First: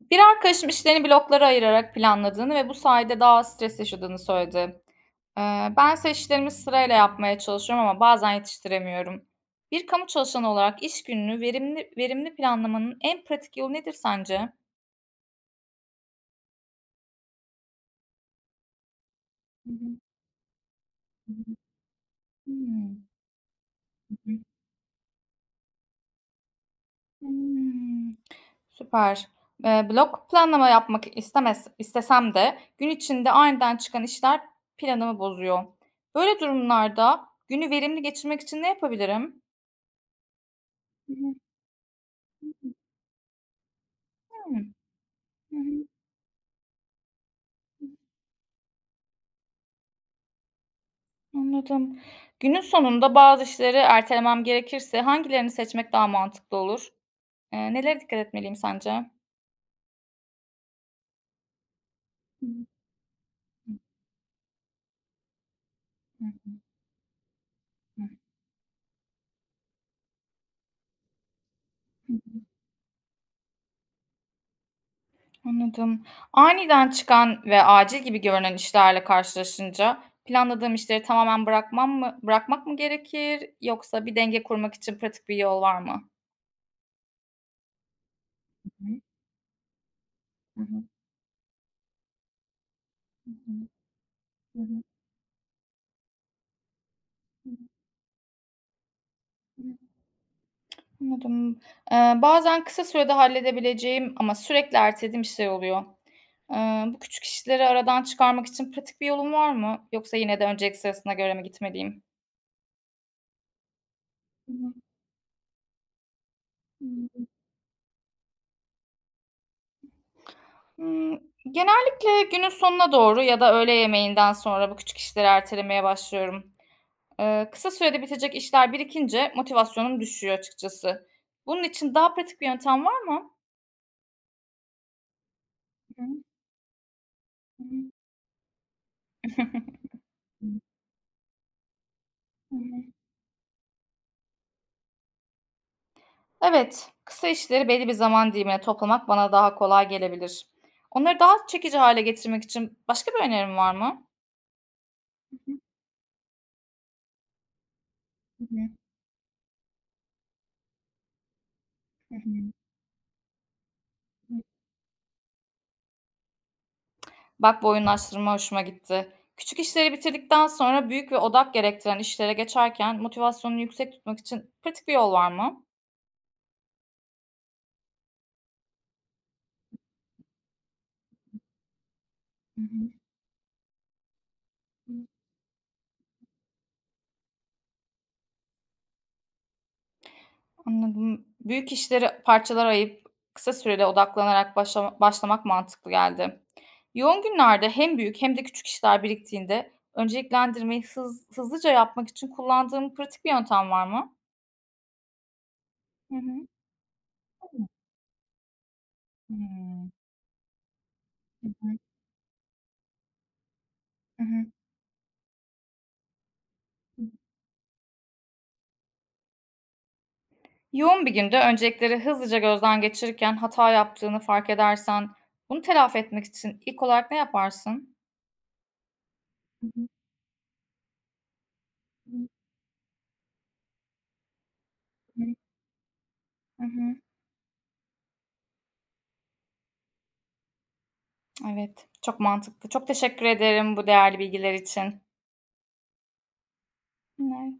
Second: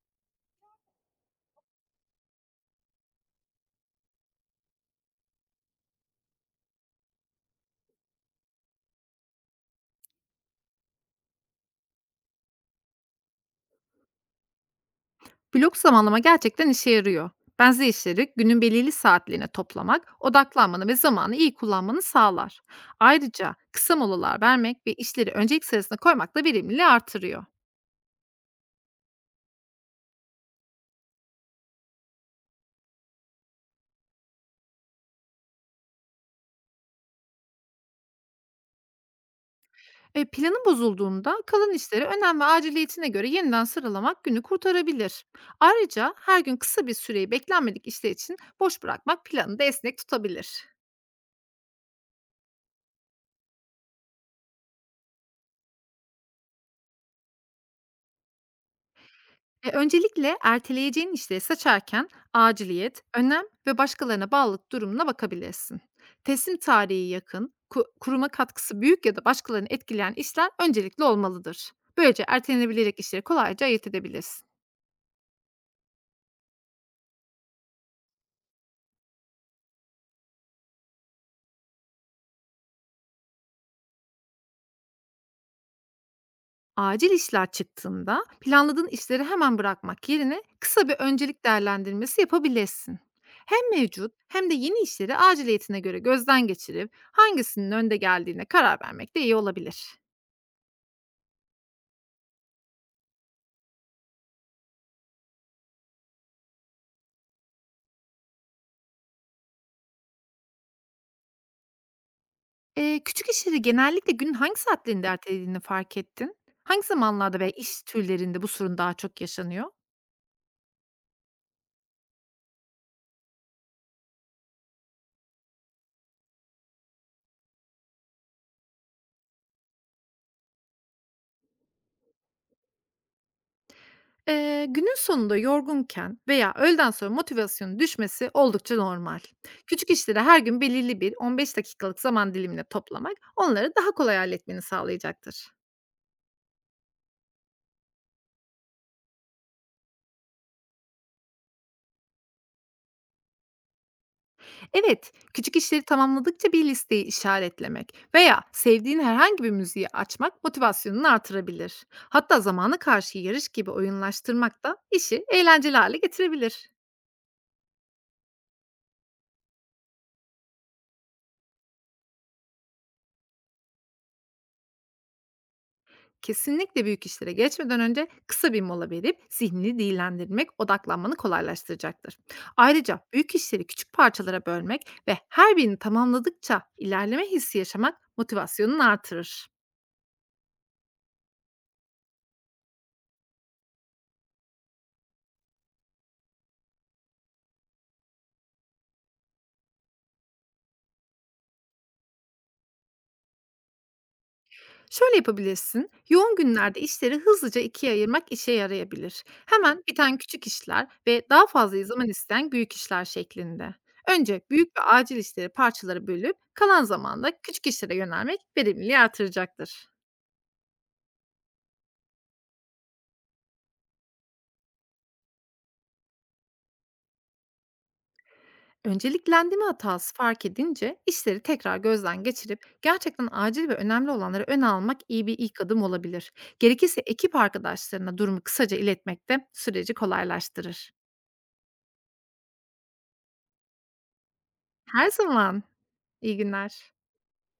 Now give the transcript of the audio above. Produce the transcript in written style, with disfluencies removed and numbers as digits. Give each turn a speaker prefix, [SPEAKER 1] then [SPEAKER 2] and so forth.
[SPEAKER 1] Bir arkadaşım işlerini bloklara ayırarak planladığını ve bu sayede daha az stres yaşadığını söyledi. Ee, bense işlerimi sırayla yapmaya çalışıyorum ama bazen yetiştiremiyorum. Bir kamu çalışanı olarak iş gününü verimli verimli planlamanın en pratik yolu nedir sence?
[SPEAKER 2] Blok zamanlama gerçekten işe yarıyor. Benzer işleri günün belirli saatlerine
[SPEAKER 1] Hı
[SPEAKER 2] toplamak, odaklanmanı ve
[SPEAKER 1] hı.
[SPEAKER 2] zamanı iyi kullanmanı sağlar.
[SPEAKER 1] Hmm.
[SPEAKER 2] Ayrıca kısa molalar vermek ve işleri öncelik sırasına koymak da verimliliği artırıyor.
[SPEAKER 1] Hmm. Süper. Blok planlama yapmak istemez, istesem de gün içinde aniden çıkan işler planımı bozuyor. Böyle durumlarda günü verimli geçirmek için ne yapabilirim?
[SPEAKER 2] Planın bozulduğunda kalan işleri önem ve aciliyetine göre yeniden sıralamak günü kurtarabilir.
[SPEAKER 1] Hı hı.
[SPEAKER 2] Ayrıca her gün kısa bir süreyi
[SPEAKER 1] Hı.
[SPEAKER 2] beklenmedik işler için boş bırakmak planı da esnek tutabilir.
[SPEAKER 1] Anladım. Günün sonunda bazı işleri ertelemem gerekirse hangilerini seçmek daha mantıklı olur? Nelere dikkat etmeliyim sence? Hı
[SPEAKER 2] Öncelikle erteleyeceğin işleri seçerken
[SPEAKER 1] hı.
[SPEAKER 2] aciliyet, önem
[SPEAKER 1] Hı
[SPEAKER 2] ve başkalarına bağlılık durumuna bakabilirsin.
[SPEAKER 1] hı.
[SPEAKER 2] Teslim tarihi yakın,
[SPEAKER 1] Hı.
[SPEAKER 2] kuruma katkısı büyük ya da başkalarını etkileyen işler öncelikli olmalıdır. Böylece ertelenebilecek işleri kolayca ayırt edebilirsin.
[SPEAKER 1] Anladım. Aniden çıkan ve acil gibi görünen işlerle karşılaşınca planladığım işleri tamamen bırakmam mı bırakmak mı gerekir yoksa bir denge kurmak için pratik bir yol var mı?
[SPEAKER 2] Acil işler çıktığında planladığın işleri hemen bırakmak yerine
[SPEAKER 1] Hı.
[SPEAKER 2] kısa bir öncelik değerlendirmesi yapabilirsin.
[SPEAKER 1] Hı hı.
[SPEAKER 2] Hem mevcut hem de
[SPEAKER 1] Hı hı.
[SPEAKER 2] yeni işleri aciliyetine göre gözden geçirip
[SPEAKER 1] Hı
[SPEAKER 2] hangisinin önde geldiğine karar vermek de iyi
[SPEAKER 1] hı.
[SPEAKER 2] olabilir.
[SPEAKER 1] Anladım. Bazen kısa sürede halledebileceğim ama sürekli ertelediğim bir şey oluyor. Bu küçük işleri aradan çıkarmak için pratik bir yolun var mı? Yoksa yine de öncelik sırasına göre mi gitmeliyim?
[SPEAKER 2] Küçük işleri genellikle günün
[SPEAKER 1] Hı
[SPEAKER 2] hangi
[SPEAKER 1] hı.
[SPEAKER 2] saatlerinde ertelediğini fark ettin? Hangi
[SPEAKER 1] Hımm.
[SPEAKER 2] zamanlarda veya iş türlerinde bu sorun daha çok yaşanıyor?
[SPEAKER 1] Genellikle günün sonuna doğru ya da öğle yemeğinden sonra bu küçük işleri ertelemeye başlıyorum. Kısa sürede bitecek işler birikince motivasyonum düşüyor açıkçası. Bunun için daha pratik bir yöntem var mı?
[SPEAKER 2] Günün sonunda yorgunken veya öğleden sonra motivasyonun düşmesi oldukça normal. Küçük işleri her
[SPEAKER 1] Hı
[SPEAKER 2] gün belirli bir 15 dakikalık zaman
[SPEAKER 1] hı.
[SPEAKER 2] dilimine toplamak onları daha kolay halletmeni sağlayacaktır.
[SPEAKER 1] Evet, kısa işleri belli bir zaman dilimine toplamak bana daha kolay gelebilir. Onları daha çekici hale getirmek için başka bir önerim var mı?
[SPEAKER 2] Evet, küçük işleri tamamladıkça bir listeyi işaretlemek veya
[SPEAKER 1] Hı,
[SPEAKER 2] sevdiğin herhangi bir müziği açmak motivasyonunu artırabilir.
[SPEAKER 1] hı
[SPEAKER 2] Hatta
[SPEAKER 1] hı,
[SPEAKER 2] zamana karşı yarış gibi
[SPEAKER 1] hı.
[SPEAKER 2] oyunlaştırmak da işi eğlenceli hale getirebilir.
[SPEAKER 1] Bak bu oyunlaştırma hoşuma gitti. Küçük işleri bitirdikten sonra büyük ve odak gerektiren işlere geçerken motivasyonunu yüksek tutmak için pratik bir yol var mı?
[SPEAKER 2] Kesinlikle büyük işlere geçmeden önce kısa bir mola verip zihnini dinlendirmek odaklanmanı kolaylaştıracaktır.
[SPEAKER 1] Hı
[SPEAKER 2] Ayrıca büyük işleri küçük parçalara bölmek
[SPEAKER 1] hı.
[SPEAKER 2] ve her birini tamamladıkça ilerleme hissi yaşamak motivasyonunu artırır.
[SPEAKER 1] Anladım. Büyük işleri parçalara ayıp kısa sürede odaklanarak başlamak mantıklı geldi. Yoğun günlerde hem büyük hem de küçük işler biriktiğinde önceliklendirmeyi hızlıca yapmak için kullandığım pratik bir yöntem var mı?
[SPEAKER 2] Şöyle yapabilirsin.
[SPEAKER 1] Hı
[SPEAKER 2] Yoğun
[SPEAKER 1] hı.
[SPEAKER 2] günlerde işleri hızlıca ikiye ayırmak işe yarayabilir. Hemen
[SPEAKER 1] Hmm.
[SPEAKER 2] biten küçük işler ve daha
[SPEAKER 1] Hı hı.
[SPEAKER 2] fazla zaman isteyen büyük işler şeklinde.
[SPEAKER 1] Hı
[SPEAKER 2] Önce
[SPEAKER 1] hı.
[SPEAKER 2] büyük ve acil işleri parçalara bölüp kalan zamanda küçük işlere yönelmek verimliliği artıracaktır.
[SPEAKER 1] Yoğun bir günde öncelikleri hızlıca gözden geçirirken hata yaptığını fark edersen bunu telafi etmek için ilk olarak ne yaparsın?
[SPEAKER 2] Önceliklendirme
[SPEAKER 1] Hı hı.
[SPEAKER 2] hatası fark edince işleri tekrar
[SPEAKER 1] Hı
[SPEAKER 2] gözden geçirip gerçekten acil ve önemli olanları öne almak
[SPEAKER 1] hı.
[SPEAKER 2] iyi bir ilk adım olabilir.
[SPEAKER 1] Hı hı.
[SPEAKER 2] Gerekirse ekip arkadaşlarına durumu kısaca iletmek de süreci kolaylaştırır.
[SPEAKER 1] Evet, çok mantıklı. Çok teşekkür ederim bu değerli bilgiler için.
[SPEAKER 2] Her zaman, iyi günler.
[SPEAKER 1] Ne?